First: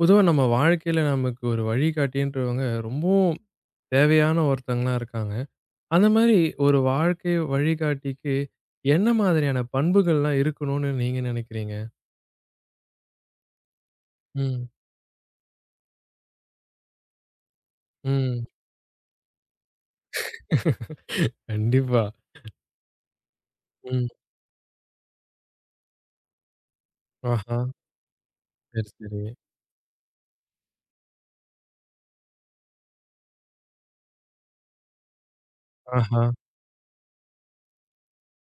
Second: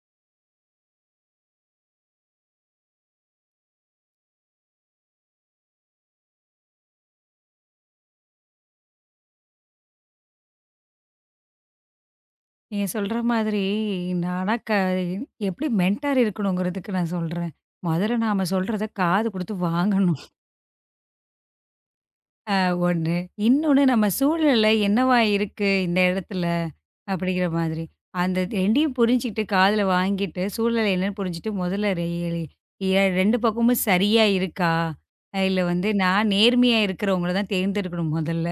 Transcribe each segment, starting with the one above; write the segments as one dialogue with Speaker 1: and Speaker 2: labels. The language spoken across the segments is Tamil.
Speaker 1: பொதுவா நம்ம வாழ்க்கையில நமக்கு ஒரு வழிகாட்டின்றவங்க ரொம்பவும் தேவையான ஒருத்தங்களா இருக்காங்க. அந்த மாரி ஒரு வாழ்க்கை வழிகாட்டிக்கு என்ன மாதிரியான பண்புகள்லாம் இருக்கணும்னு நீங்க நினைக்கிறீங்க?
Speaker 2: நீங்க சொல்ற மாதிரி, நானா
Speaker 1: ம்.
Speaker 2: க எப்படி மென்டார் இருக்கணுங்கிறதுக்கு நான் சொல்றேன். முதல்ல
Speaker 1: ம்.
Speaker 2: நாம சொல்றத காது குடுத்து வாங்கணும்.
Speaker 1: கண்டிப்பா.
Speaker 2: ஒண்ணு. இன்னொன்னு நம்ம
Speaker 1: ம்.
Speaker 2: சூழ்நிலை என்னவா இருக்கு இந்த இடத்துல? அப்படிங்கிற
Speaker 1: ஆஹா.
Speaker 2: மாதிரி. அந்த
Speaker 1: சரி,
Speaker 2: 2யும்
Speaker 1: சரி.
Speaker 2: புரிஞ்சுகிட்டு காதுல வாங்கிட்டு, சூழ்நிலை என்னன்னு புரிஞ்சுட்டு முதல்ல ரெ எ 2 பக்கமும் சரியா இருக்கா? இல்ல வந்து
Speaker 1: ஆஹா.
Speaker 2: நான் நேர்மையா இருக்கிறவங்கள தான் தேர்ந்தெடுக்கணும் முதல்ல.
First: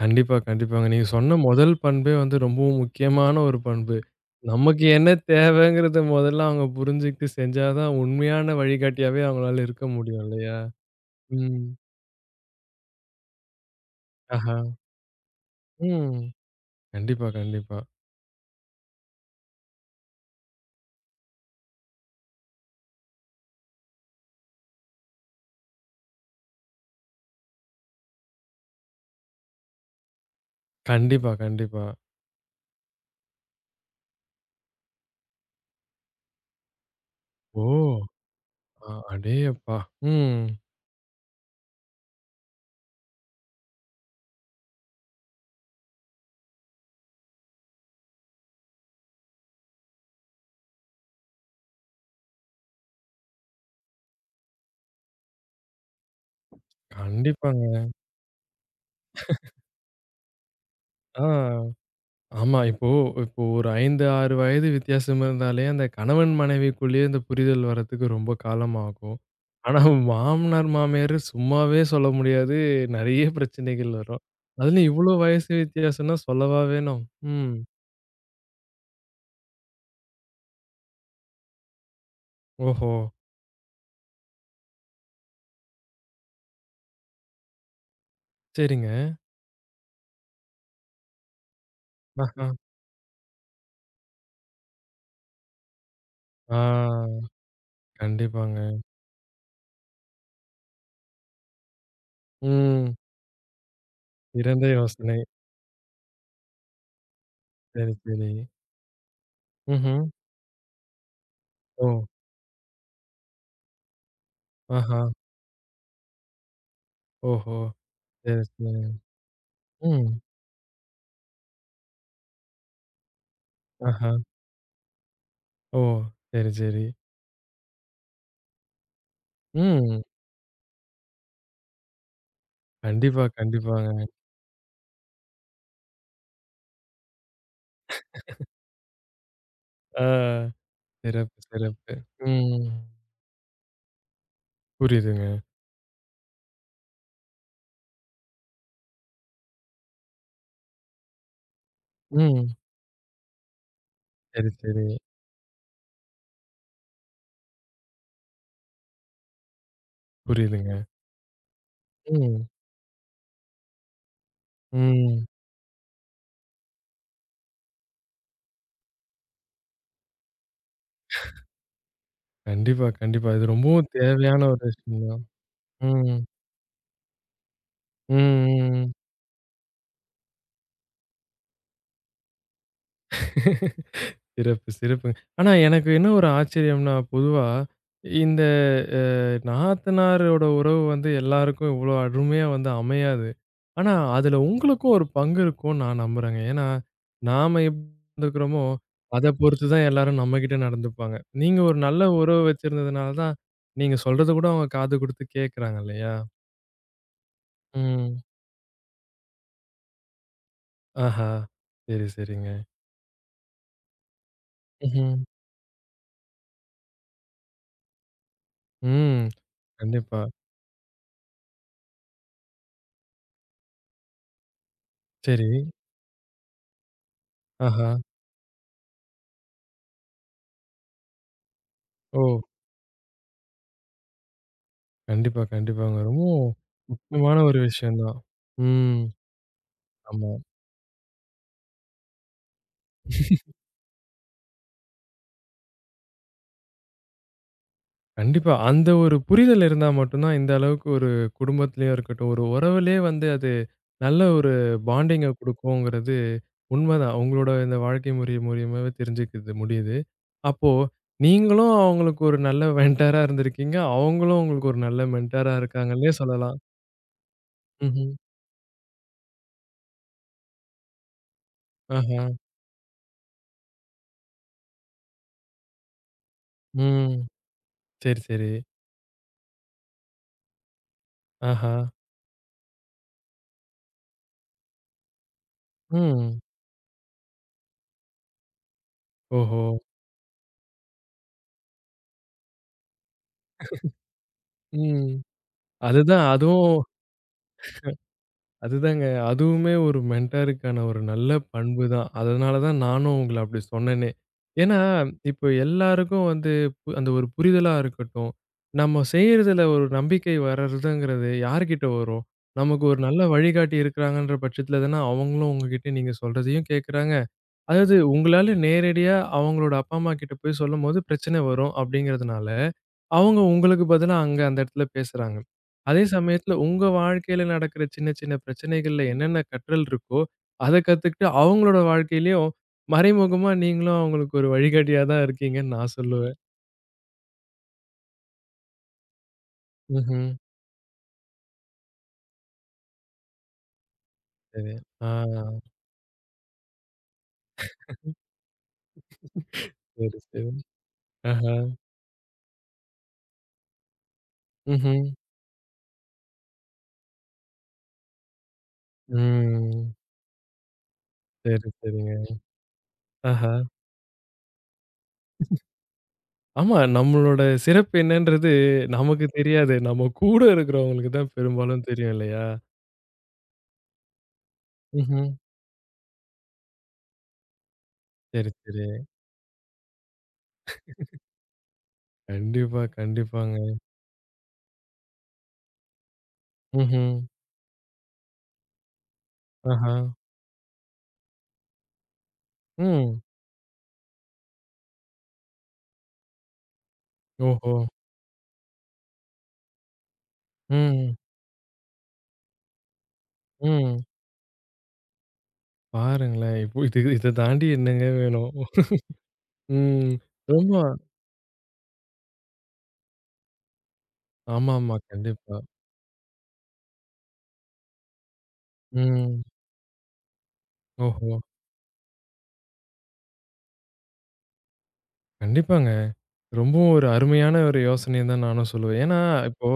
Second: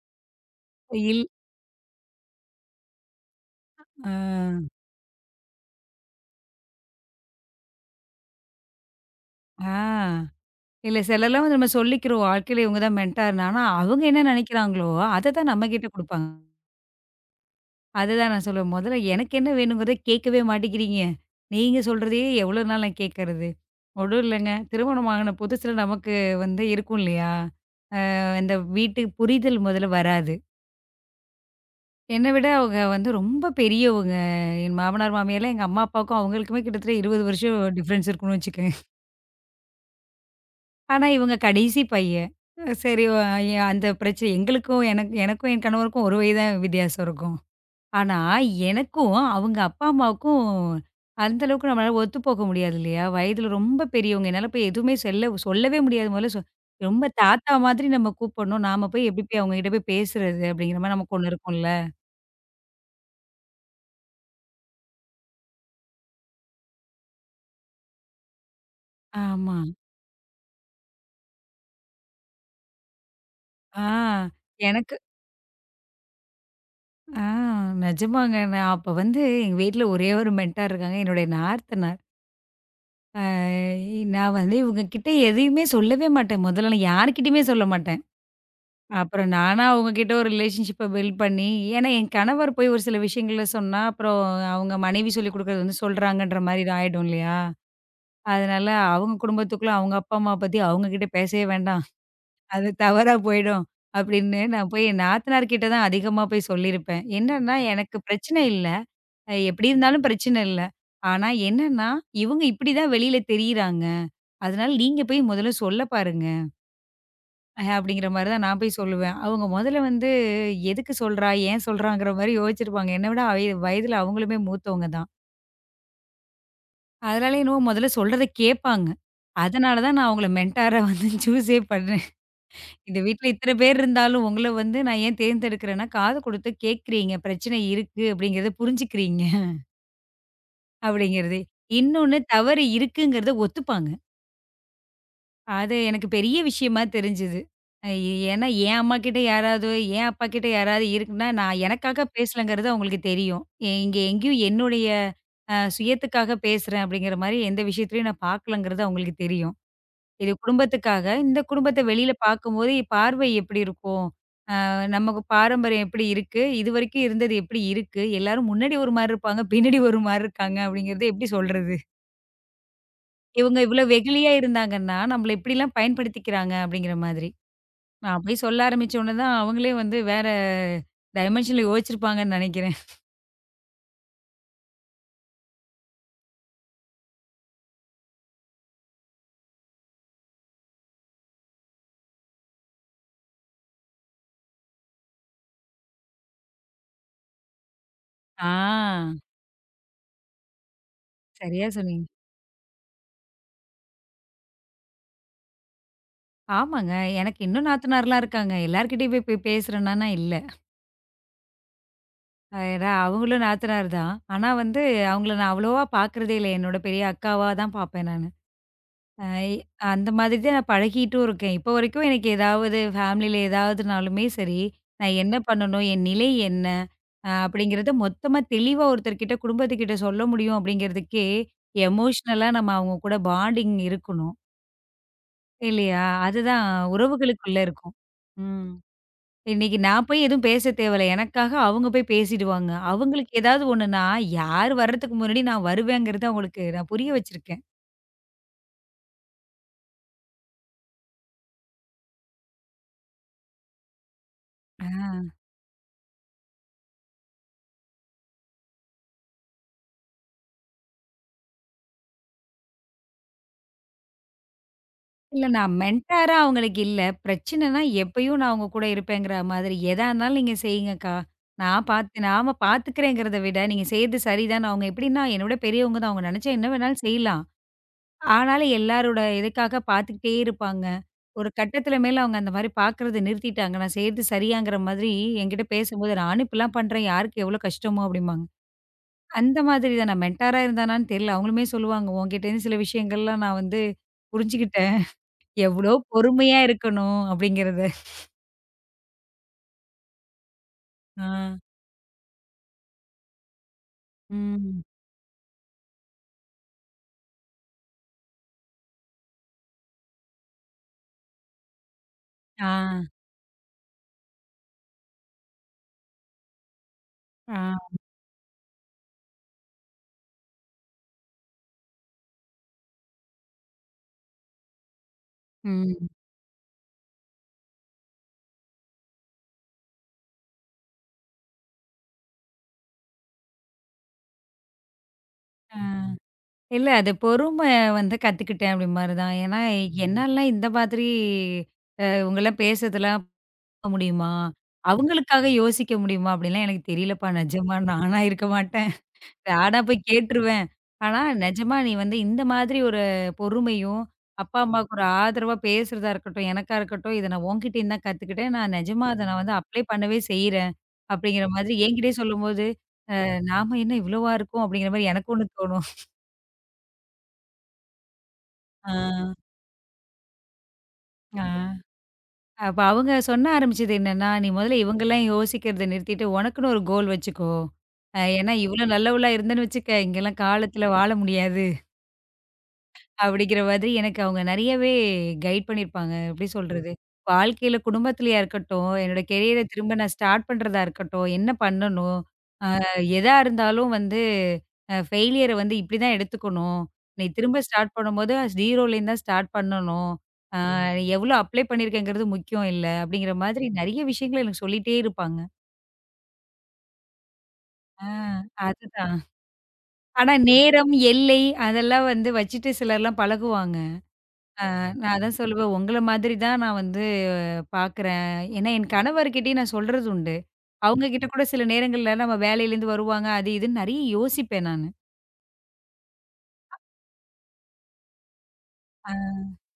Speaker 1: கண்டிப்பா, கண்டிப்பாங்க. நீங்க
Speaker 2: இல்
Speaker 1: சொன்ன முதல் பண்பே வந்து ரொம்பவும் முக்கியமான ஒரு பண்பு.
Speaker 2: ஆ.
Speaker 1: நமக்கு என்ன தேவைங்கிறத முதல்ல அவங்க புரிஞ்சுகிட்டு செஞ்சா தான் உண்மையான வழிகாட்டியாவே அவங்களால
Speaker 2: ஆ.
Speaker 1: இருக்க முடியும் இல்லையா?
Speaker 2: இல்ல சிலர்லாம் வந்து
Speaker 1: ம்.
Speaker 2: நம்ம சொல்லிக்கிறோம். வாழ்க்கையில இவங்க தான் மென்டார்ன்னு. ஆனா, அவங்க என்ன
Speaker 1: ஆஹா.
Speaker 2: நெனைக்கிறாங்களோ, அத தான் நம்மகிட்ட
Speaker 1: ம்.
Speaker 2: குடுப்பாங்க.
Speaker 1: கண்டிப்பா, கண்டிப்பா.
Speaker 2: அதுதான் நான் சொல்லுவேன். "மொதல்ல எனக்கு என்ன வேணுங்கிறத கேட்கவே மாட்டேங்கிறீங்க. நீங்க சொல்றதையே எவ்வளோ நாள் நான் கேட்கறது?" ஒன்னும் இல்லங்க. திருமணம் ஆகுன புதுசுல நமக்கு வந்து இருக்கும் இல்லையா? இந்த வீட்டு புரிதல் முதல்ல வராது.
Speaker 1: கண்டிப்பா, கண்டிப்பா.
Speaker 2: என்ன விட அவங்க வந்து ரொம்ப பெரியவங்க. என் மாமனார், மாமியார்லாம் எங்க அம்மா, அப்பாவுக்கும் அவங்களுக்குமே கிட்டத்தட்ட 20 வருஷம்
Speaker 1: ஓ!
Speaker 2: டிஃபரன்ஸ் இருக்குன்னு வச்சுக்கங்க.
Speaker 1: அடேயப்பா! ம்.
Speaker 2: ஆனா, இவங்க கடைசி பையன். சரி வ ஏன் அந்த பிரச்சனை எங்களுக்கும் எனக்கும் என் கணவருக்கும் 1 வயது தான் வித்தியாசம் இருக்கும். ஆனா, எனக்கும் அவங்க அப்பா, அம்மாவுக்கும் அந்த அளவுக்கு நம்மளால ஒத்து போக முடியாது இல்லையா? வயதில ரொம்ப பெரியவங்க. என்னால போய் எதுவுமே செல்ல சொல்லவே முடியாது. முதல்ல சொ ரொம்ப தாத்தா
Speaker 1: கண்டிப்பாங்க.
Speaker 2: மாதிரி நம்ம கூப்பிடணும். நாம போய் எப்படி போய் அவங்ககிட்ட போய் பேசுறது? அப்படிங்கிற மாரி நமக்கு ஒண்ணு இருக்கும்ல.
Speaker 1: ஆ ஆமா. இப்போ இப்போ ஒரு 5, 6 வயது வித்தியாசம் இருந்தாலே, அந்த கணவன் மனைவிக்குள்ளேயே இந்த புரிதல் வரதுக்கு ரொம்ப காலம் ஆகும்.
Speaker 2: ஆமா.
Speaker 1: ஆனா மாமனார், மாமியார் சும்மாவே சொல்ல முடியாது. நெறைய
Speaker 2: ஆ
Speaker 1: பிரச்சனைகள் வரும். அதுலயும்
Speaker 2: எனக்கு
Speaker 1: இவ்ளோ வயசு வித்தியாசம்னா சொல்லவா வேணும்?
Speaker 2: ஆ
Speaker 1: ம்.
Speaker 2: நிஜமாங்க. நான் அப்ப வந்து எங்க வீட்ல ஒரே ஒரு மென்டார் இருக்காங்க. என்னுடைய நாத்தனார்.
Speaker 1: ஓஹோ!
Speaker 2: ஏய், நான் வந்து இவங்க கிட்ட எதையுமே சொல்லவே மாட்டேன். முதல்ல நான் யார்கிட்டயுமே சொல்ல மாட்டேன்.
Speaker 1: சரிங்க.
Speaker 2: அப்புறம் நானா அவங்க கிட்ட ஒரு ரிலேஷன்ஷிப்ப பில்ட் பண்ணி ஏன்னா என்
Speaker 1: ஆஹா.
Speaker 2: கணவர் போய் ஒரு சில விஷயங்கள சொன்னா, அப்புறம் அவங்க மனைவி சொல்லிக் குடுக்குறது வந்து சொல்றாங்கன்ற மாரி இது ஆயிடும்
Speaker 1: ஆ
Speaker 2: இல்லையா?
Speaker 1: கண்டிப்பாங்க.
Speaker 2: அதனால அவங்க குடும்பத்துக்குள்ள அவங்க அப்பா, அம்மா பத்தி அவங்க கிட்ட பேசவே வேண்டாம். அது
Speaker 1: ம்.
Speaker 2: தவறா போயிடும். அப்படின்னு
Speaker 1: சிறந்த
Speaker 2: நான் போய் என்
Speaker 1: யோசனை.
Speaker 2: நாத்தனார் கிட்ட தான் அதிகமா போய் சொல்லியிருப்பேன். என்னன்னா
Speaker 1: சரி,
Speaker 2: எனக்கு
Speaker 1: சரி.
Speaker 2: பிரச்சனை இல்ல. எப்படி
Speaker 1: ம்ஹ்ம்.
Speaker 2: இருந்தாலும் பிரச்சனை இல்ல. ஆனா
Speaker 1: ஓ!
Speaker 2: என்னன்னா, இவங்க இப்படி தான் வெளியில தெரியிறாங்க. அதனால
Speaker 1: ஆஹா!
Speaker 2: நீங்க போய் முதல்ல சொல்ல பாருங்க.
Speaker 1: ஓஹோ!
Speaker 2: அப்படிங்கிற மாரி
Speaker 1: சரி,
Speaker 2: தான் நான் போய்
Speaker 1: சரி.
Speaker 2: சொல்லுவேன். அவங்க முதல்ல வந்து
Speaker 1: ம்.
Speaker 2: எதுக்கு சொல்றா? ஏன் சொல்றாங்கிற மாரி யோசிச்சிருப்பாங்க. என்ன விட வயதில
Speaker 1: ஆஹா!
Speaker 2: அவங்களுமே மூத்தவங்க தான்.
Speaker 1: ஓ! சரி, சரி.
Speaker 2: அதனால என்னவோ முதல்ல சொல்றத கேட்பாங்க. அதனால தான்
Speaker 1: ம்.
Speaker 2: நான் அவங்கள மென்டாரா வந்து சூஸே பண்ணேன். இந்த
Speaker 1: கண்டிப்பா,
Speaker 2: வீட்ல இத்தன பேர்
Speaker 1: கண்டிப்பாங்க.
Speaker 2: இருந்தாலும் உங்கள வந்து நான் ஏன் தேர்ந்தெடுக்கிறேன்னா, காது குடுத்து கேட்கிறீங்க. பிரச்சனை இருக்கு அப்படிங்கிறத புரிஞ்சுக்கிறீங்க
Speaker 1: ஆ.
Speaker 2: அப்படிங்கிறது.
Speaker 1: சிறப்பு, சிறப்பு.
Speaker 2: இன்னொன்னு தவறு
Speaker 1: ம்.
Speaker 2: இருக்குங்கிறத ஒத்துப்பாங்க.
Speaker 1: புரியுதுங்க.
Speaker 2: அது எனக்கு பெரிய விஷயமா தெரிஞ்சது. அ ஏன்னா என் அம்மாகிட்ட யாராவது, என் அப்பாகிட்ட யாராவது இருக்குன்னா, நான் எனக்காக
Speaker 1: ம்.
Speaker 2: பேசலங்கிறது அவங்களுக்கு தெரியும். இங்க எங்கேயும்
Speaker 1: சரி, சரி.
Speaker 2: என்னுடைய சுயத்துக்காக பேசுறேன் அப்படிங்கிற மாரி எந்த விஷயத்திலயும் நான் பார்க்கலங்கிறது அவங்களுக்கு தெரியும். இது
Speaker 1: புரியுதுங்க.
Speaker 2: குடும்பத்துக்காக, இந்த குடும்பத்த வெளியில
Speaker 1: ம்.
Speaker 2: பார்க்கும்போது பார்வை எப்படி இருக்கும்? நமக்கு
Speaker 1: ம்.
Speaker 2: பாரம்பரியம் எப்படி இருக்கு? இதுவரைக்கும் இருந்தது எப்படி இருக்கு? எல்லாரும் முன்னாடி ஒரு மாரி இருப்பாங்க, பின்னாடி ஒரு மாரி இருக்காங்க அப்படிங்கிறத எப்படி சொல்றது?
Speaker 1: கண்டிப்பா, கண்டிப்பா. இது
Speaker 2: இவங்க இவ்வளோ
Speaker 1: ரொம்பவும்
Speaker 2: வெகுளியா
Speaker 1: தேவையான ஒரு
Speaker 2: இருந்தாங்கன்னா,
Speaker 1: விஷயம் தான்.
Speaker 2: நம்மள இப்படிலாம்
Speaker 1: ம்.
Speaker 2: பயன்படுத்திக்கிறாங்க அப்படிங்கிற மாதிரி.
Speaker 1: ம்,
Speaker 2: நான் போய் சொல்ல
Speaker 1: ம்.
Speaker 2: ஆரம்பிச்ச உடனே தான் அவங்களே வந்து வேற டைமென்ஷன்ல யோசிச்சிருப்பாங்கன்னு நினைக்கிறேன்.
Speaker 1: சிறப்பு, சிறப்புங்க. ஆனா எனக்கு என்ன ஒரு ஆச்சரியம்னா, பொதுவா இந்த அ நாத்தனாரோட உறவு வந்து எல்லாருக்கும் இவ்ளோ அருமையா வந்து அமையாது. ஆனா அதுல உங்களுக்கும் ஒரு பங்கு இருக்கும்னு நான் நம்புறேங்க. ஏன்னா, நாம எப்படி நடந்துக்கிறோமோ,
Speaker 2: ஆ,
Speaker 1: அத பொறுத்து தான் எல்லாரும் நம்மகிட்ட நடந்துப்பாங்க. நீங்க
Speaker 2: சரியா
Speaker 1: ஒரு நல்ல
Speaker 2: சொன்னீங்க.
Speaker 1: உறவு வச்சிருந்ததுனால தான், நீங்க சொல்றது கூட அவங்க காது குடுத்து கேட்கறாங்க இல்லையா?
Speaker 2: ஆமாங்க. எனக்கு இன்னும்
Speaker 1: ம்.
Speaker 2: நாத்தனார்லாம் இருக்காங்க. எல்லார்கிட்டயும் போய் போய் பேசுறேனானா இல்ல.
Speaker 1: ஆஹா! சரி, சரிங்க.
Speaker 2: ஏன்னா அவங்களும் நாத்தனார் தான். ஆனா வந்து
Speaker 1: ம்ஹ்ம்.
Speaker 2: அவங்கள நான் அவ்வளவா பார்க்குறதே இல்ல. என்னோட பெரிய அக்காவா தான் பார்ப்பேன் நானு. அ
Speaker 1: ம்.
Speaker 2: அந்த
Speaker 1: கண்டிப்பா.
Speaker 2: மாதிரி தான் நான் பழகிட்டும் இருக்கேன். இப்போ வரைக்கும் எனக்கு ஏதாவது ஃபேமிலியில ஏதாவதுனாலுமே சரி, நான் என்ன
Speaker 1: சரி.
Speaker 2: பண்ணணும்? என் நிலை என்ன?
Speaker 1: ஆஹா!
Speaker 2: அப்படிங்கிறத மொத்தமா தெளிவா ஒருத்தர்கிட்ட குடும்பத்துக்கிட்ட சொல்ல முடியும் அப்படிங்கிறதுக்கே,
Speaker 1: ஓ!
Speaker 2: எமோஷனலா நம்ம அவங்க கூட பாண்டிங் இருக்கணும்.
Speaker 1: கண்டிப்பா, கண்டிப்பாங்க.
Speaker 2: இல்லையா?
Speaker 1: ரொம்பவும்
Speaker 2: அதுதான்
Speaker 1: முக்கியமான
Speaker 2: உறவுகளுக்குள்ள
Speaker 1: ஒரு
Speaker 2: இருக்கும்.
Speaker 1: விஷயம் தான்.
Speaker 2: ம்.
Speaker 1: ம்.
Speaker 2: இன்னைக்கு நான் போய்
Speaker 1: ஆமா.
Speaker 2: எதுவும் பேச தேவையில்ல. எனக்காக அவங்க போய் பேசிடுவாங்க. அவங்களுக்கு ஏதாவது ஒண்ணுன்னா, யார் வர்றதுக்கு முன்னாடி நான் வருவேங்கிறத அவங்களுக்கு நான் புரிய வச்சிருக்கேன்.
Speaker 1: கண்டிப்பா. அந்த ஒரு புரிதல் இருந்தா மட்டும் தான் இந்த அளவுக்கு ஒரு குடும்பத்திலயும் இருக்கட்டும், ஒரு உறவுலயே வந்து அது நல்ல ஒரு
Speaker 2: ஆ.
Speaker 1: பாண்டிங்க குடுக்குங்கிறது உண்மதான். உங்களோட இந்த வாழ்க்கை முறை மூலியமாவே தெரிஞ்சுக்கிறது முடியுது. அப்போ நீங்களும் அவங்களுக்கு ஒரு நல்ல மென்டாரா இருந்திருக்கீங்க. அவங்களும் உங்களுக்கு ஒரு நல்ல
Speaker 2: இல்ல
Speaker 1: மென்டாரா
Speaker 2: நான்
Speaker 1: இருக்காங்கன்னே
Speaker 2: மென்டாரா
Speaker 1: சொல்லலாம்.
Speaker 2: அவங்களுக்கு இல்ல. பிரச்சனைனா
Speaker 1: ம்ஹ்ம்.
Speaker 2: எப்பயும் நான் உங்க கூட இருப்பேங்கிற மாதிரி, "எதா இருந்தாலும் நீங்க செய்யுங்கக்கா. நான் பாத்து
Speaker 1: ஆஹா.
Speaker 2: நாம பாத்துக்கிறேங்கிறத விட, நீங்க செய்றது சரிதான்." அவங்க எப்படின்னா, என்னை விட பெரியவங்க தான். அவங்க நினைச்சா என்ன வேணாலும்
Speaker 1: ம்.
Speaker 2: செய்யலாம்.
Speaker 1: சரி, சரி.
Speaker 2: ஆனாலும் எல்லாரோட இதுக்காக பாத்துக்கிட்டே இருப்பாங்க. ஒரு
Speaker 1: ஆஹா.
Speaker 2: கட்டத்துல மேல அவங்க அந்த மாரி பாக்குறத நிறுத்திட்டாங்க. நான் செய்றது சரியாங்கிற மாதிரி என்கிட்ட பேசும்போது,
Speaker 1: ம்.
Speaker 2: "நானும் இப்படிலாம் பண்றேன். யாருக்கு எவ்வளோ கஷ்டமோ?" அப்படிம்பாங்க. அந்த
Speaker 1: ஓஹோ!
Speaker 2: மாதிரி தான் நான் மென்டாரா இருந்தானான்னு தெரியல. அவங்களுமே சொல்லுவாங்க, "உன்கிட்டேருந்து சில விஷயங்கள்லாம் நான் வந்து புரிஞ்சுக்கிட்டேன்."
Speaker 1: ம்.
Speaker 2: எவ்ளோ
Speaker 1: அதுதான்.
Speaker 2: பொறுமையா
Speaker 1: அதுவும்
Speaker 2: இருக்கணும் அப்படிங்கிறது.
Speaker 1: அதுதாங்க. அதுவுமே ஒரு மென்டாருக்கான ஒரு
Speaker 2: ஆ.
Speaker 1: நல்ல பண்பு தான். அதனால தான் நானும் உங்கள அப்படி சொன்னேனே. ஏன்னா,
Speaker 2: ம்.
Speaker 1: இப்போ எல்லாருக்கும் வந்து அந்த ஒரு புரிதலா இருக்கட்டும். நம்ம செய்றதுல ஒரு நம்பிக்கை வர்றதுங்கிறது யார்கிட்ட வரும்?
Speaker 2: ஆ.
Speaker 1: நமக்கு ஒரு நல்ல வழிகாட்டி இருக்கிறாங்கன்ற பட்சத்துல தானே அவங்களும் உங்ககிட்ட நீங்க சொல்றதையும் கேட்கறாங்க.
Speaker 2: ஆ.
Speaker 1: அதாவது உங்களால நேரடியா அவங்களோட அப்பா, அம்மா கிட்ட போய் சொல்லும்போது பிரச்சனை வரும் அப்படிங்கிறதுனால அவங்க உங்களுக்கு பதிலா அங்க அந்த இடத்துல பேசுறாங்க. அதே
Speaker 2: ம்.
Speaker 1: சமயத்துல உங்க வாழ்க்கையில நடக்கிற சின்ன, சின்ன பிரச்சனைகள்ல என்னென்ன கற்றல் இருக்கோ, அத கத்துக்கிட்டு அவங்களோட வாழ்க்கையிலயும் மறைமுகமா நீங்களும் அவங்களுக்கு ஒரு வழிகாட்டியா தான் இருக்கீங்கன்னு
Speaker 2: ஆ.
Speaker 1: நான் சொல்லுவேன்.
Speaker 2: இல்ல அது பொறுமை வந்து கத்துக்கிட்டேன் அப்படி மாரி தான். ஏன்னா
Speaker 1: ம்ஹ்ம்.
Speaker 2: என்னாலலாம் இந்த மாதிரி இவங்கலாம் பேசுறதெல்லாம் பார்க்க முடியுமா?
Speaker 1: சரி. ஆ
Speaker 2: அவங்களுக்காக யோசிக்க முடியுமா? அப்படிலாம் எனக்கு தெரியலப்பா நிஜமா. நானா இருக்க மாட்டேன். நானா போய்
Speaker 1: சரி, சரி.
Speaker 2: கேட்டுருவேன். ஆனா,
Speaker 1: ஆஹா.
Speaker 2: நிஜமா நீ வந்து இந்த மாதிரி ஒரு பொறுமையும், அப்பா, அம்மாவுக்கு ஒரு
Speaker 1: ம்ஹ்ம்.
Speaker 2: ஆதரவா பேசுறதா இருக்கட்டும், எனக்கா இருக்கட்டும், இத நான் உன்கிட்டேருந்து தான் கத்துக்கிட்டேன். நான் நிஜமா அத நான் வந்து அப்ளை
Speaker 1: ம்.
Speaker 2: பண்ணவே செய்றேன். அப்படிங்கிற
Speaker 1: சரி,
Speaker 2: மாதிரி என்கிட்டயே
Speaker 1: சரிங்க.
Speaker 2: சொல்லும்போது,
Speaker 1: ஆஹா.
Speaker 2: நாம என்ன இவ்வளவா இருக்கோம் அப்படிங்கிற மாரி எனக்கு ஒண்ணு தோணும்.
Speaker 1: ஆமா நம்மளோட சிறப்பு என்னன்றது
Speaker 2: ஆ,
Speaker 1: நமக்கு தெரியாது. நம்ம கூட இருக்கிறவங்களுக்கு தான்
Speaker 2: ஆ.
Speaker 1: பெரும்பாலும் தெரியும் இல்லையா?
Speaker 2: அப்ப அவங்க சொன்ன ஆரம்பிச்சது என்னன்னா, "நீ முதல்ல இவங்கலாம்
Speaker 1: ம்ஹ்ம்.
Speaker 2: யோசிக்கிறத நிறுத்திட்டு, உனக்குன்னு ஒரு கோல் வச்சுக்கோ.
Speaker 1: சரி,
Speaker 2: ஏன்னா இவ்வளோ
Speaker 1: சரி.
Speaker 2: நல்லவளா இருந்தேன்னு வச்சுக்க, இங்கலாம் காலத்துல வாழ முடியாது."
Speaker 1: கண்டிப்பா,
Speaker 2: அப்படிங்கிற
Speaker 1: கண்டிப்பாங்க.
Speaker 2: மாதிரி எனக்கு அவங்க நெறையவே கைட் பண்ணியிருப்பாங்க. எப்படி சொல்றது?
Speaker 1: ம்ஹ்ம்.
Speaker 2: வாழ்க்கையில குடும்பத்திலயா இருக்கட்டும், என்னோட கெரியர திரும்ப
Speaker 1: ஆஹா!
Speaker 2: நான் ஸ்டார்ட் பண்றதா இருக்கட்டும், என்ன பண்ணணும்? அ
Speaker 1: ம்.
Speaker 2: எதா இருந்தாலும் வந்து ஃபெயிலியர வந்து இப்படிதான் எடுத்துக்கணும். நீ திரும்ப
Speaker 1: ஓஹோ!
Speaker 2: ஸ்டார்ட் பண்ணும்போது 0லேருந்து தான் ஸ்டார்ட் பண்ணணும். அ ம்.
Speaker 1: ம்,
Speaker 2: எவ்வளோ அப்ளை பண்ணியிருக்கேங்கிறது முக்கியம் இல்ல. அப்படிங்கிற மாதிரி நெறைய
Speaker 1: ம்.
Speaker 2: விஷயங்கள எனக்கு சொல்லிட்டே இருப்பாங்க.
Speaker 1: பாருங்களேன். இப்போ இது இத தாண்டி
Speaker 2: ஆ,
Speaker 1: என்னங்க வேணும்?
Speaker 2: அதுதான்.
Speaker 1: ம்.
Speaker 2: ஆனா
Speaker 1: ரொம்ப
Speaker 2: நேரம், எல்லை அதெல்லாம் வந்து வச்சுட்டு சிலர்லாம் பழகுவாங்க.
Speaker 1: ஆமாமா.
Speaker 2: நான் அதான்
Speaker 1: கண்டிப்பா.
Speaker 2: சொல்லுவேன், உங்கள மாதிரி தான் நான் வந்து பார்க்குறேன். ஏன்னா, என்
Speaker 1: ம்.
Speaker 2: கணவர்கிட்டயும் நான் சொல்றது உண்டு. அவங்க கிட்ட
Speaker 1: ஓஹோ!
Speaker 2: கூட சில நேரங்கள்ல நம்ம வேலையிலேருந்து வருவாங்க, அது இதுன்னு நெறைய யோசிப்பேன் நானு.
Speaker 1: கண்டிப்பாங்க. ரொம்பவும் ஒரு அருமையான ஒரு யோசனைன்னு தான் நானும் சொல்லுவேன்.
Speaker 2: ஆ,
Speaker 1: ஏன்னா, இப்போ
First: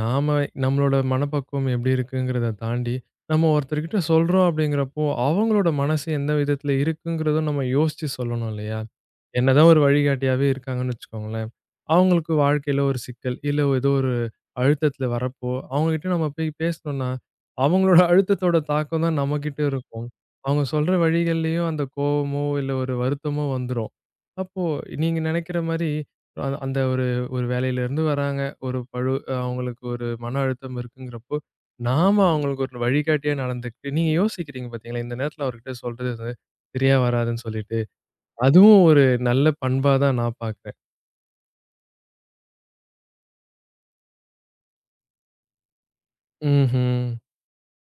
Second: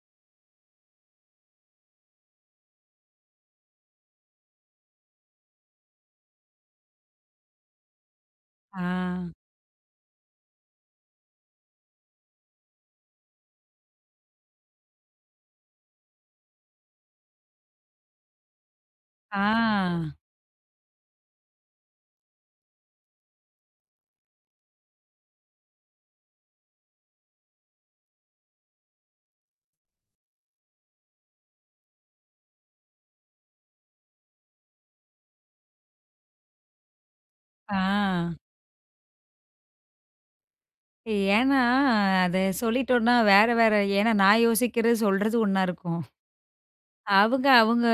Speaker 1: நாம நம்மளோட மனப்பக்குவம் எப்படி இருக்குங்கிறத தாண்டி, நம்ம ஒருத்தர்கிட்ட சொல்றோம் அப்படிங்கிறப்போ, அவங்களோட மனசு எந்த விதத்தில இருக்குங்கிறதும் நம்ம யோசிச்சு சொல்லணும் இல்லையா?
Speaker 2: ஆ,
Speaker 1: என்னதான் ஒரு வழிகாட்டியாவே இருக்காங்கன்னு வச்சுக்கோங்களேன், அவங்களுக்கு வாழ்க்கையில ஒரு சிக்கல், இல்ல ஏதோ ஒரு அழுத்தத்தில வரப்போ, அவங்ககிட்ட நம்ம போய் பேசினோம்னா, அவங்களோட அழுத்தத்தோட தாக்கம் தான் நம்மகிட்ட இருக்கும்.
Speaker 2: ஆ,
Speaker 1: அவங்க சொல்ற வழிகள்லயும் அந்த கோவமோ, இல்ல ஒரு வருத்தமோ வந்துரும். அப்போ நீங்க நெனைக்கிற மாரி, அந்த ஒரு ஒரு வேலையிலேருந்து வராங்க. ஒரு பழு அவங்களுக்கு ஒரு மன அழுத்தம் இருக்குங்கிறப்போ, நாம அவங்களுக்கு ஒரு வழிகாட்டியா நடந்துக்கிட்டு நீங்க யோசிக்கிறீங்க பார்த்தீங்களா, இந்த நேரத்தில அவர்கிட்ட சொல்றது வந்து சரியா வராதுன்னு
Speaker 2: ஆ.
Speaker 1: சொல்லிட்டு. அதுவும் ஒரு நல்ல பண்பா தான் நான் பார்க்குறேன்.
Speaker 2: ஏன்னா, அத சொல்லிட்டோம்னா வேற, வேற ஏன்னா நான் யோசிக்கிறது, சொல்றது ஒண்ணா இருக்கும்.
Speaker 1: ம்ஹ்ம்.
Speaker 2: அவங்க அவங்க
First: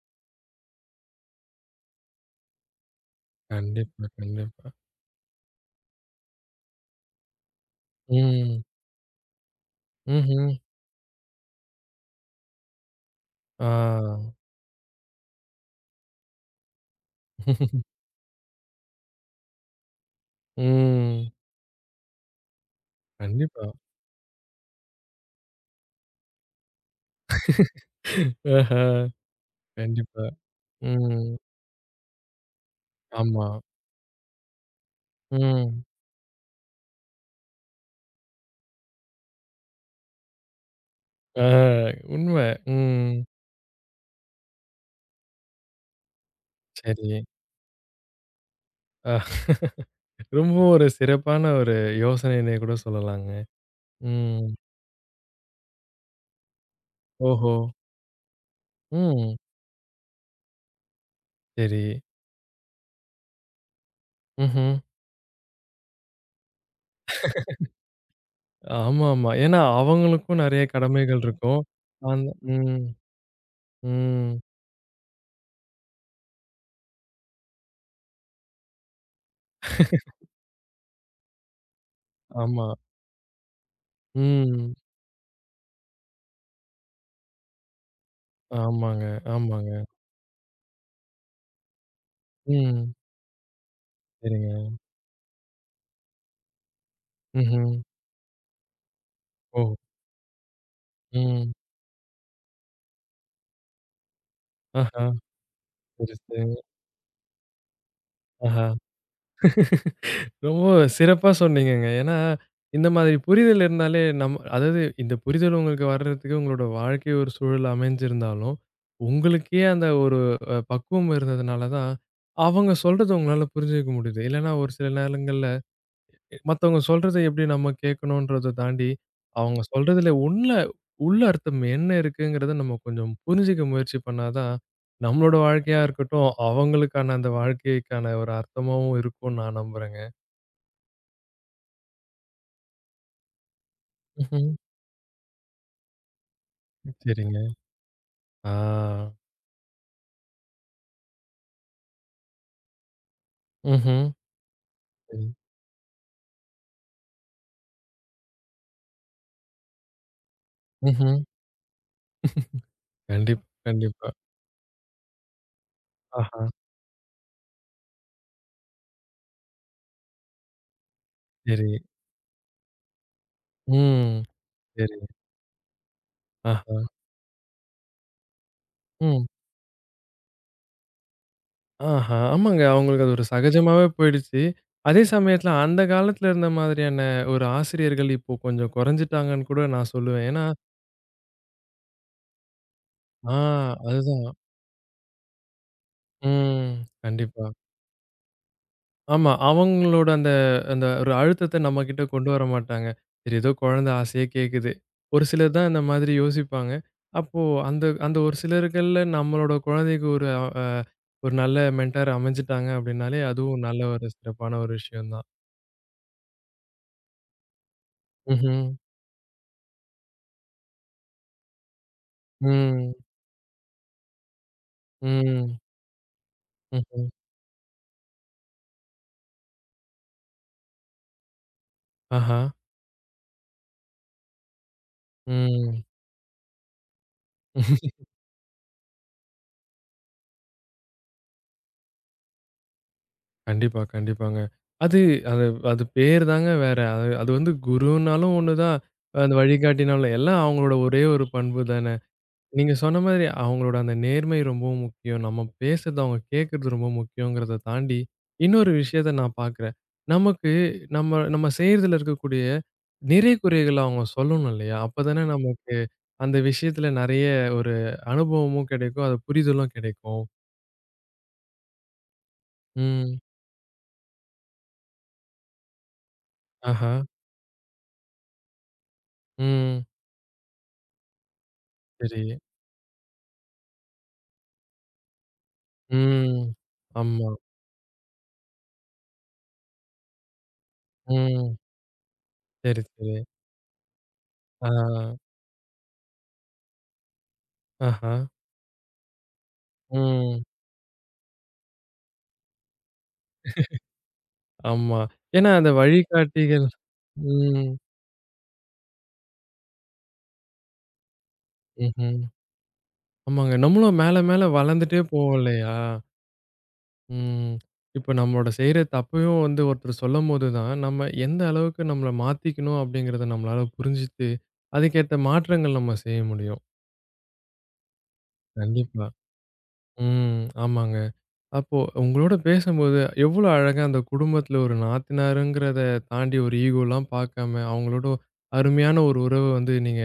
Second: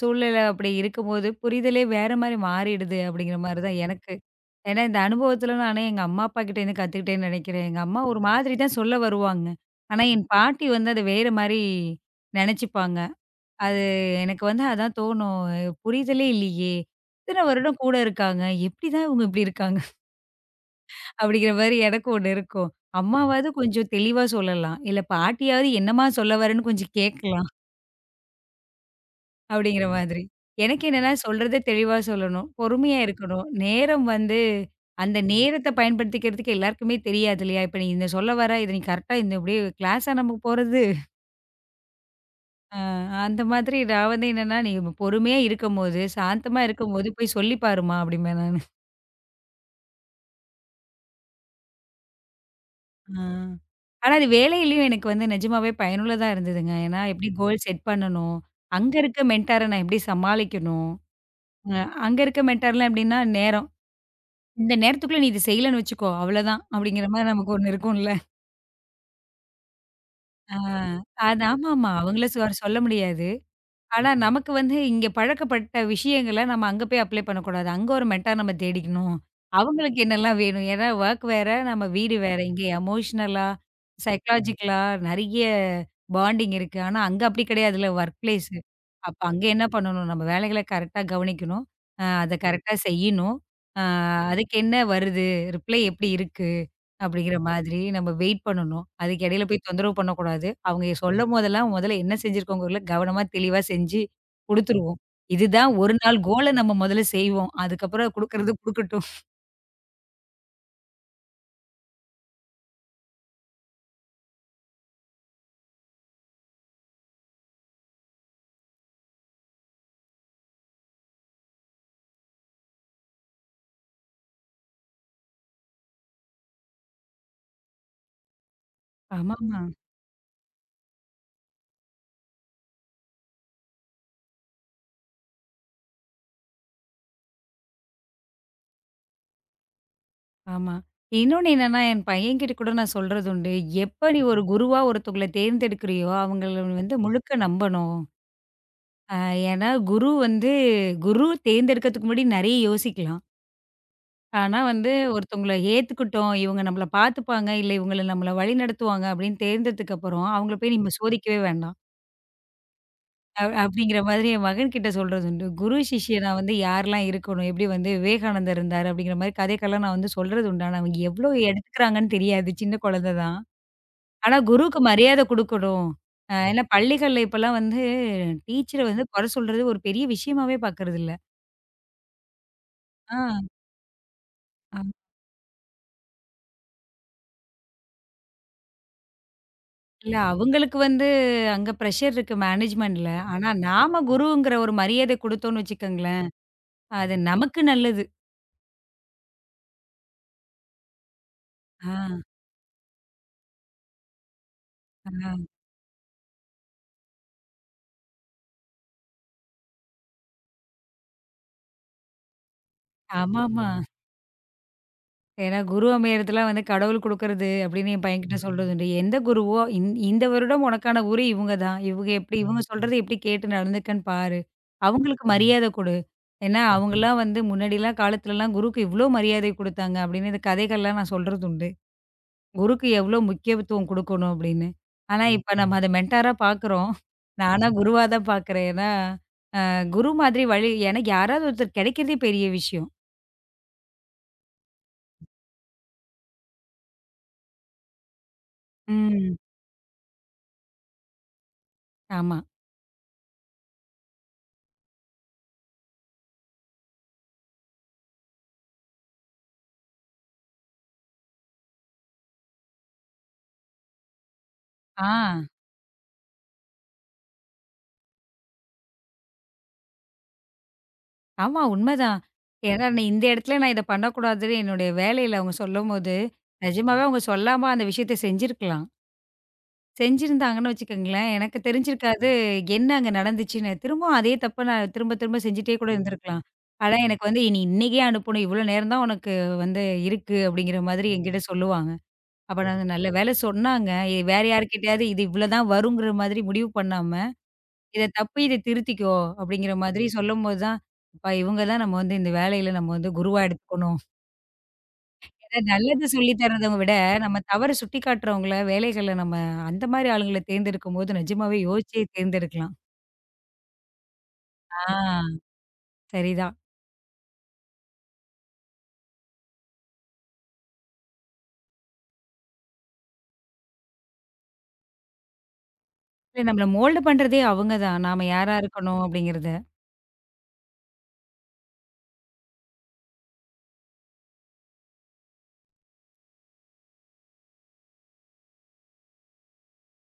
Speaker 2: சூழ்நிலை அப்படி இருக்கும்போது, புரிதலே வேற மாரி மாறிடுது அப்படிங்கிற மாரி தான்
Speaker 1: கண்டிப்பா,
Speaker 2: எனக்கு.
Speaker 1: கண்டிப்பா.
Speaker 2: ஏன்னா இந்த அனுபவத்தில நானே எங்க அம்மா, அப்பா கிட்டேருந்து கத்துக்கிட்டேன்னு நெனைக்கிறேன். எங்க அம்மா ஒரு மாதிரி
Speaker 1: ம்.
Speaker 2: தான் சொல்ல வருவாங்க. ஆனா என்
Speaker 1: ம்ஹ்ம்.
Speaker 2: பாட்டி வந்து அத வேற மாரி நெனச்சுப்பாங்க.
Speaker 1: ஆ.
Speaker 2: அது எனக்கு வந்து அதான் தோணும். புரிதலே இல்லையே! இத்தன வருடம் கூட இருக்காங்க. எப்படிதான் இவங்க இப்படி இருக்காங்க?
Speaker 1: ம்.
Speaker 2: அப்படிங்கிற மாரி எனக்கு ஒண்ணு இருக்கும். அம்மாவாவது
Speaker 1: கண்டிப்பா.
Speaker 2: கொஞ்சம் தெளிவா சொல்லலாம். இல்ல பாட்டியாவது என்னம்மா சொல்ல வரேன்னு கொஞ்சம் கேட்கலாம்.
Speaker 1: ஆஹா.
Speaker 2: அப்படிங்கிற மாதிரி.
Speaker 1: கண்டிப்பா.
Speaker 2: எனக்கு என்னன்னா
Speaker 1: ம்.
Speaker 2: சொல்றத தெளிவா சொல்லணும். பொறுமையா இருக்கணும்.
Speaker 1: ஆமா.
Speaker 2: நேரம் வந்து அந்த நேரத்த
Speaker 1: ம்.
Speaker 2: பயன்படுத்திக்கிறதுக்கு எல்லாருக்குமே தெரியாது இல்லையா? இப்ப நீ இந்த சொல்ல வர இத நீ கரெக்ட்டா இந்த அப்படியே கிளாஸா நம்ம போறது.
Speaker 1: ஆ. உண்ம.
Speaker 2: அ
Speaker 1: ம்.
Speaker 2: அந்த மாதிரி நான் வந்து என்னன்னா, "நீ பொறுமையா இருக்கும்போது, சாந்தமா இருக்கும்போது
Speaker 1: சரி.
Speaker 2: போய் சொல்லி பாரும்மா" அப்படிம்பேன் நானு.
Speaker 1: அ ரொம்ப ஒரு சிறப்பான ஒரு யோசனைன்னே கூட
Speaker 2: ஆ.
Speaker 1: சொல்லலாங்க.
Speaker 2: ஆனா அது
Speaker 1: ம்.
Speaker 2: வேலையிலயும் எனக்கு வந்து நிஜமாவே பயனுள்ளதா இருந்ததுங்க. ஏன்னா எப்படி
Speaker 1: ஓஹோ!
Speaker 2: கோல் செட் பண்ணணும், அங்க இருக்க
Speaker 1: ம்.
Speaker 2: மென்டார நான் எப்படி சமாளிக்கணும். அ
Speaker 1: சரி.
Speaker 2: அங்க இருக்க மென்டார்லாம் எப்படின்னா, நேரம்.
Speaker 1: ம்ஹ்ம்.
Speaker 2: இந்த நேரத்துக்குள்ள நீ இத செய்யலன்னு வச்சுக்கோ, அவ்வளதான். அப்படிங்கிற மாரி நமக்கு ஒண்ணு இருக்கும்ல.
Speaker 1: ஆமாமா. ஏன்னா அவங்களுக்கும்
Speaker 2: ஆ,
Speaker 1: நெறைய கடமைகள்
Speaker 2: அது
Speaker 1: இருக்கும்.
Speaker 2: ஆமாமா. அவங்கள
Speaker 1: அந்த
Speaker 2: சொல்ல
Speaker 1: ம்.
Speaker 2: முடியாது. ஆனா
Speaker 1: ம்.
Speaker 2: நமக்கு வந்து இங்க பழக்கப்பட்ட விஷயங்கள நம்ம அங்க போய் அப்ளை பண்ணக்கூடாது. அங்க ஒரு மென்டார் நம்ம தேடிக்கணும். அவங்களுக்கு என்னலாம் வேணும்? ஏன்னா வொர்க் வேற, நம்ம வீடு வேற. இங்க
Speaker 1: ஆமா.
Speaker 2: எமோஷனலா,
Speaker 1: ம்.
Speaker 2: சைக்காலஜிக்கலா நெறைய பாண்டிங் இருக்கு. ஆனா அங்க அப்படி கிடையாதுல்ல வொர்க் பிளேஸ்.
Speaker 1: ஆமாங்க,
Speaker 2: அப்ப அங்க என்ன
Speaker 1: ஆமாங்க.
Speaker 2: பண்ணணும்? நம்ம வேலைகள கரெக்ட்டா கவனிக்கணும். அத கரெக்ட்டா
Speaker 1: ம்.
Speaker 2: செய்யணும். ஆ,
Speaker 1: சரிங்க.
Speaker 2: அதுக்கு என்ன வருது? ரிப்ளை எப்படி இருக்கு? அப்படிங்கிற
Speaker 1: ம்ஹ்ம்.
Speaker 2: மாதிரி நம்ம வெயிட் பண்ணணும். அதுக்கு இடையில போய்
Speaker 1: ஓ!
Speaker 2: தொந்தரவு பண்ணக்கூடாது. அவங்க
Speaker 1: ம்.
Speaker 2: சொல்லும்போதெல்லாம் முதல்ல என்ன செஞ்சிருக்கோங்கிறதுல கவனமா தெளிவா செஞ்சு குடுத்துருவோம்.
Speaker 1: ஆஹா.
Speaker 2: இதுதான் 1
Speaker 1: சரி,
Speaker 2: நாள் கோல
Speaker 1: சரிங்க.
Speaker 2: நம்ம முதல்ல செய்வோம். அதுக்கப்புறம் குடுக்கறது
Speaker 1: ஆஹா.
Speaker 2: குடுக்கட்டும்.
Speaker 1: ரொம்ப சிறப்பா சொன்னீங்கங்க. ஏன்னா, இந்த மாதிரி புரிதல் இருந்தாலே அதாவது இந்த புரிதல் உங்களுக்கு வர்றதுக்கு உங்களோட வாழ்க்கை ஒரு சூழல் அமைஞ்சிருந்தாலும், உங்களுக்கே அந்த ஒரு பக்குவம் இருந்ததுனால தான், அவங்க சொல்றத உங்களால புரிஞ்சுக்க முடியுது. இல்லன்னா ஒரு சில நேரங்கள்ல மத்தவங்க சொல்றத எப்படி நம்ம கேட்கணுன்றத தாண்டி, அவங்க
Speaker 2: ஆமாமா.
Speaker 1: சொல்றதுல உள்ள உள்ள அர்த்தம் என்ன இருக்குங்கிறத நம்ம கொஞ்சம் புரிஞ்சுக்க முயற்சி பண்ணா தான், நம்மளோட வாழ்க்கையா இருக்கட்டும், அவங்களுக்கான அந்த வாழ்க்கைக்கான ஒரு அர்த்தமாவும் இருக்கும்னு நான் நம்புறேங்க.
Speaker 2: ஆமா. இன்னொன்னு என்னன்னா, என் பையன்கிட்ட கூட நான் சொல்றது உண்டு. எப்ப நீ ஒரு
Speaker 1: ம்ஹ்ம்.
Speaker 2: குருவா ஒருத்தவங்கள தேர்ந்தெடுக்கிறியோ, அவங்கள வந்து
Speaker 1: ம். சரிங்க.
Speaker 2: முழுக்க நம்பணும். அ
Speaker 1: ஆ.
Speaker 2: ஏன்னா குரு தேர்ந்தெடுக்கிறதுக்கு முன்னாடி நெறைய யோசிக்கலாம்.
Speaker 1: ம்ஹ்ம்.
Speaker 2: ஆனா வந்து
Speaker 1: சரி.
Speaker 2: ஒருத்தவங்கள ஏத்துக்கிட்டோம். இவங்க நம்மள பார்த்துப்பாங்க, இல்ல இவங்கள நம்மள வழிநடத்துவாங்க அப்படின்னு தெரிந்ததுக்கு அப்புறம், அவங்கள போய் நீங்க
Speaker 1: ம்ஹ்ம்.
Speaker 2: சோதிக்கவே வேண்டாம்.
Speaker 1: கண்டிப்பா,
Speaker 2: அப்படிங்கிற
Speaker 1: கண்டிப்பா.
Speaker 2: மாதிரி என் மகன்கிட்ட சொல்றது உண்டு. குரு சிஷ்யனா
Speaker 1: ஆஹா.
Speaker 2: வந்து யாரெல்லாம் இருக்கணும், எப்படி வந்து விவேகானந்தர் இருந்தாரு அப்படிங்கிற மாதிரி கதைக்கெல்லாம் நான் வந்து சொல்றது உண்டு. ஆனா அவங்க எவ்வளோ
Speaker 1: சரி.
Speaker 2: எடுத்துக்கிறாங்கன்னு தெரியாது. சின்ன குழந்தை தான்.
Speaker 1: ம்.
Speaker 2: ஆனா குருவுக்கு
Speaker 1: சரி.
Speaker 2: மரியாதை குடுக்கணும். ஏன்னா
Speaker 1: ஆஹா.
Speaker 2: பள்ளிகள்ல இப்பல்லாம் வந்து டீச்சர வந்து
Speaker 1: ம்.
Speaker 2: குறை சொல்றது ஒரு பெரிய விஷயமாவே பார்க்கறதில்ல.
Speaker 1: ஆஹா. ஆமாங்க. அவங்களுக்கு அது ஒரு சகஜமாவே போயிடுச்சு.
Speaker 2: ஆ.
Speaker 1: அதே சமயத்துல அந்த காலத்துல இருந்த மாதிரியான ஒரு ஆசிரியர்கள் இப்போ கொஞ்சம் குறைஞ்சுட்டாங்கன்னு கூட நான்
Speaker 2: இல்ல
Speaker 1: சொல்லுவேன். ஏன்னா
Speaker 2: அவங்களுக்கு வந்து அங்க பிரஷர் இருக்கு மேனேஜ்மெண்ட்ல.
Speaker 1: ஆ
Speaker 2: ஆனா நாம
Speaker 1: அதுதான்.
Speaker 2: குருங்கிற ஒரு மரியாதை குடுத்தோம்னு வச்சுக்கோங்களேன்,
Speaker 1: ம்.
Speaker 2: அது
Speaker 1: கண்டிப்பா.
Speaker 2: நமக்கு நல்லது.
Speaker 1: ஆமா. அவங்களோட அந்த அந்த ஒரு அழுத்தத்த
Speaker 2: ஆ,
Speaker 1: நம்மகிட்ட கொண்டு வர மாட்டாங்க. சரி ஏதோ குழந்தை ஆசையா கேட்குது. ஒரு
Speaker 2: ஆ.
Speaker 1: சிலர் தான் இந்த மாதிரி யோசிப்பாங்க. அப்போ அந்த அந்த ஒரு சிலர்கள்ல நம்மளோட குழந்தைக்கு ஒரு ஒரு நல்ல மென்டார் அமைஞ்சுட்டாங்க அப்படின்னாலே, அதுவும்
Speaker 2: ஆமாமா.
Speaker 1: நல்ல ஒரு சிறப்பான ஒரு விஷயம் தான்.
Speaker 2: ஏன்னா குரு அமையறதெல்லாம் வந்து கடவுள் குடுக்கறது அப்படின்னு என் பையன்கிட்ட
Speaker 1: ம்ஹ்ம்.
Speaker 2: சொல்றது உண்டு. எந்த குருவோ இந்த வருடம் உனக்கான குரு இவங்க தான். இவங்க எப்படி இவங்க
Speaker 1: ம்.
Speaker 2: சொல்றத எப்படி கேட்டு நடந்துக்கன்னு பாரு. அவங்களுக்கு
Speaker 1: ம்.
Speaker 2: மரியாதை கொடு. ஏன்னா
Speaker 1: ம்ஹ்ம்.
Speaker 2: அவங்கலாம் வந்து முன்னாடிலாம் காலத்துலலாம் குருக்கு இவ்ளோ மரியாதை குடுத்தாங்க அப்படின்னு இந்த கதைகள்லாம் நான் சொல்றது உண்டு.
Speaker 1: ஆஹா.
Speaker 2: குருக்கு எவ்ளோ முக்கியத்துவம் குடுக்கணும் அப்படின்னு. ஆனா, இப்ப நம்ம
Speaker 1: ம்.
Speaker 2: அத மென்டாரா பாக்குறோம். நானா குருவா தான் பாக்குறேன். ஏன்னா, குரு மாதிரி வழி எனக்கு யாராவது ஒருத்தர் கெடைக்கிறதே பெரிய விஷயம்.
Speaker 1: கண்டிப்பா, கண்டிப்பாங்க. அது அது அது பேர் தாங்க வேற. அது அது வந்து குருன்னாலும் ஒண்ணுதான். அந்த
Speaker 2: ம்.
Speaker 1: வழிகாட்டினாலும் எல்லாம் அவங்களோட ஒரே ஒரு பண்பு தான.
Speaker 2: ஆமா.
Speaker 1: நீங்க சொன்ன மாதிரி அவங்களோட அந்த நேர்மை ரொம்பவும் முக்கியம். நம்ம பேசுறது அவங்க கேட்கறது ரொம்ப முக்கியங்கிறத தாண்டி, இன்னொரு விஷயத்த நான் பார்க்குறேன். நமக்கு நம்ம நம்ம செய்றதுல இருக்கக்கூடிய நிறை, குறைகள அவங்க சொல்லணும் இல்லையா?
Speaker 2: ஆ.
Speaker 1: அப்பதானே நமக்கு அந்த விஷயத்துல நெறைய ஒரு அனுபவமும் கிடைக்கும். அது புரிதலும் கிடைக்கும்.
Speaker 2: ஆமா உண்மதான். ஏன்னா, நீ
Speaker 1: ம்.
Speaker 2: இந்த இடத்துல நான் இத பண்ணக்கூடாதுன்னு என்னுடைய வேலையில அவங்க சொல்லும்போது,
Speaker 1: ஆஹா.
Speaker 2: நிஜமாவே அவங்க சொல்லாம அந்த விஷயத்த செஞ்சிருக்கலாம்.
Speaker 1: ம்.
Speaker 2: செஞ்சிருந்தாங்கன்னு வச்சுக்கங்களேன், எனக்கு தெரிஞ்சிருக்காது.
Speaker 1: சரி.
Speaker 2: என்ன அங்க நடந்துச்சுன்னு. திரும்பவும் அதே தப்ப நான் திரும்ப திரும்ப செஞ்சுட்டே கூட
Speaker 1: ம்.
Speaker 2: இருந்திருக்கலாம். ஆனா எனக்கு
Speaker 1: ஆமா.
Speaker 2: வந்து "நீ இன்னைக்கே அனுப்பணும். இவ்வளோ நேரம் தான் உனக்கு வந்து இருக்கு" அப்படிங்கிற மாதிரி என்கிட்ட
Speaker 1: ம்.
Speaker 2: சொல்லுவாங்க. அப்ப நான்
Speaker 1: சரி,
Speaker 2: நல்ல
Speaker 1: சரி.
Speaker 2: வேளை சொன்னாங்க. வேற
Speaker 1: ஆ.
Speaker 2: யார்கிட்டயாவது இது இவ்வளோ தான் வருங்கிற மாதிரி முடிவு பண்ணாம, "இத
Speaker 1: ஆஹா.
Speaker 2: தப்பு இத திருத்திக்கோ" அப்படிங்கிற மாதிரி
Speaker 1: ம்.
Speaker 2: சொல்லும்போது தான், அப்பா இவங்க தான் நம்ம வந்து இந்த வேலையில நம்ம வந்து குருவா எடுத்துக்கணும்.
Speaker 1: ஆமா. ஏன்னா அந்த
Speaker 2: நல்லது சொல்லி தர்றத
Speaker 1: வழிகாட்டிகள்
Speaker 2: விட, நம்ம
Speaker 1: ம்.
Speaker 2: தவறு சுட்டிக்காட்டுறவங்கள, வேலைகள்ல நம்ம அந்த மாரி ஆளுங்கள தேர்ந்தெடுக்கும்போது நிஜமாவே யோசிச்சே
Speaker 1: ம்ஹ்ம்.
Speaker 2: தேர்ந்தெடுக்கலாம்.
Speaker 1: ஆமாங்க. நம்மளும் மேல மேல வளர்ந்துட்டே
Speaker 2: ஆ.
Speaker 1: போவோம் இல்லையா?
Speaker 2: சரிதான்.
Speaker 1: ம். இப்ப நம்மளோட செய்ற தப்பையும் வந்து ஒருத்தர் சொல்லும்போது தான், நம்ம எந்த அளவுக்கு நம்மள மாத்திக்கணும் அப்படிங்கிறத நம்மளால புரிஞ்சுட்டு, அதுக்கேத்த மாற்றங்கள் நம்ம செய்ய
Speaker 2: இல்ல
Speaker 1: முடியும்.
Speaker 2: நம்மள மோல்டு பண்றதே அவங்க தான். நாம யாரா இருக்கணும்
Speaker 1: கண்டிப்பா.
Speaker 2: அப்படிங்கிறத.
Speaker 1: ம். ஆமாங்க. அப்போ உங்களோட பேசும்போது, எவ்ளோ அழகா அந்த குடும்பத்தில ஒரு நாத்தனாருங்கிறத தாண்டி ஒரு ஈகோலாம் பார்க்காம, அவங்களோட அருமையான ஒரு உறவ வந்து நீங்க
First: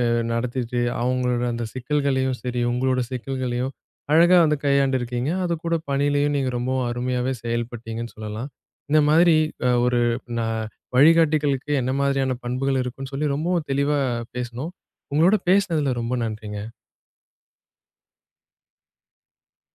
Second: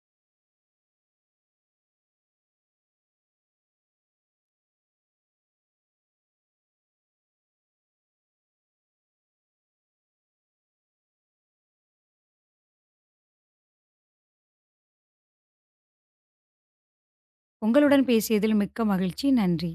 Speaker 1: அ நடத்திட்டு, அவங்களோட அந்த சிக்கல்களையும் சரி, உங்களோட சிக்கல்களையும் அழகா வந்து கையாண்டுருக்கீங்க. அதுக்கூட பணியிலயும் நீங்க ரொம்பவும் அருமையாவே செயல்பட்டீங்கன்னு சொல்லலாம். இந்த மாதிரி ஒரு ந வழிகாட்டிகளுக்கு என்ன மாதிரியான பண்புகள் இருக்குன்னு சொல்லி ரொம்பவும் தெளிவா பேசனோம். உங்களோட பேசினதுல ரொம்ப நன்றிங்க.
Speaker 2: உங்களுடன் பேசியதில் மிக்க மகிழ்ச்சி. நன்றி.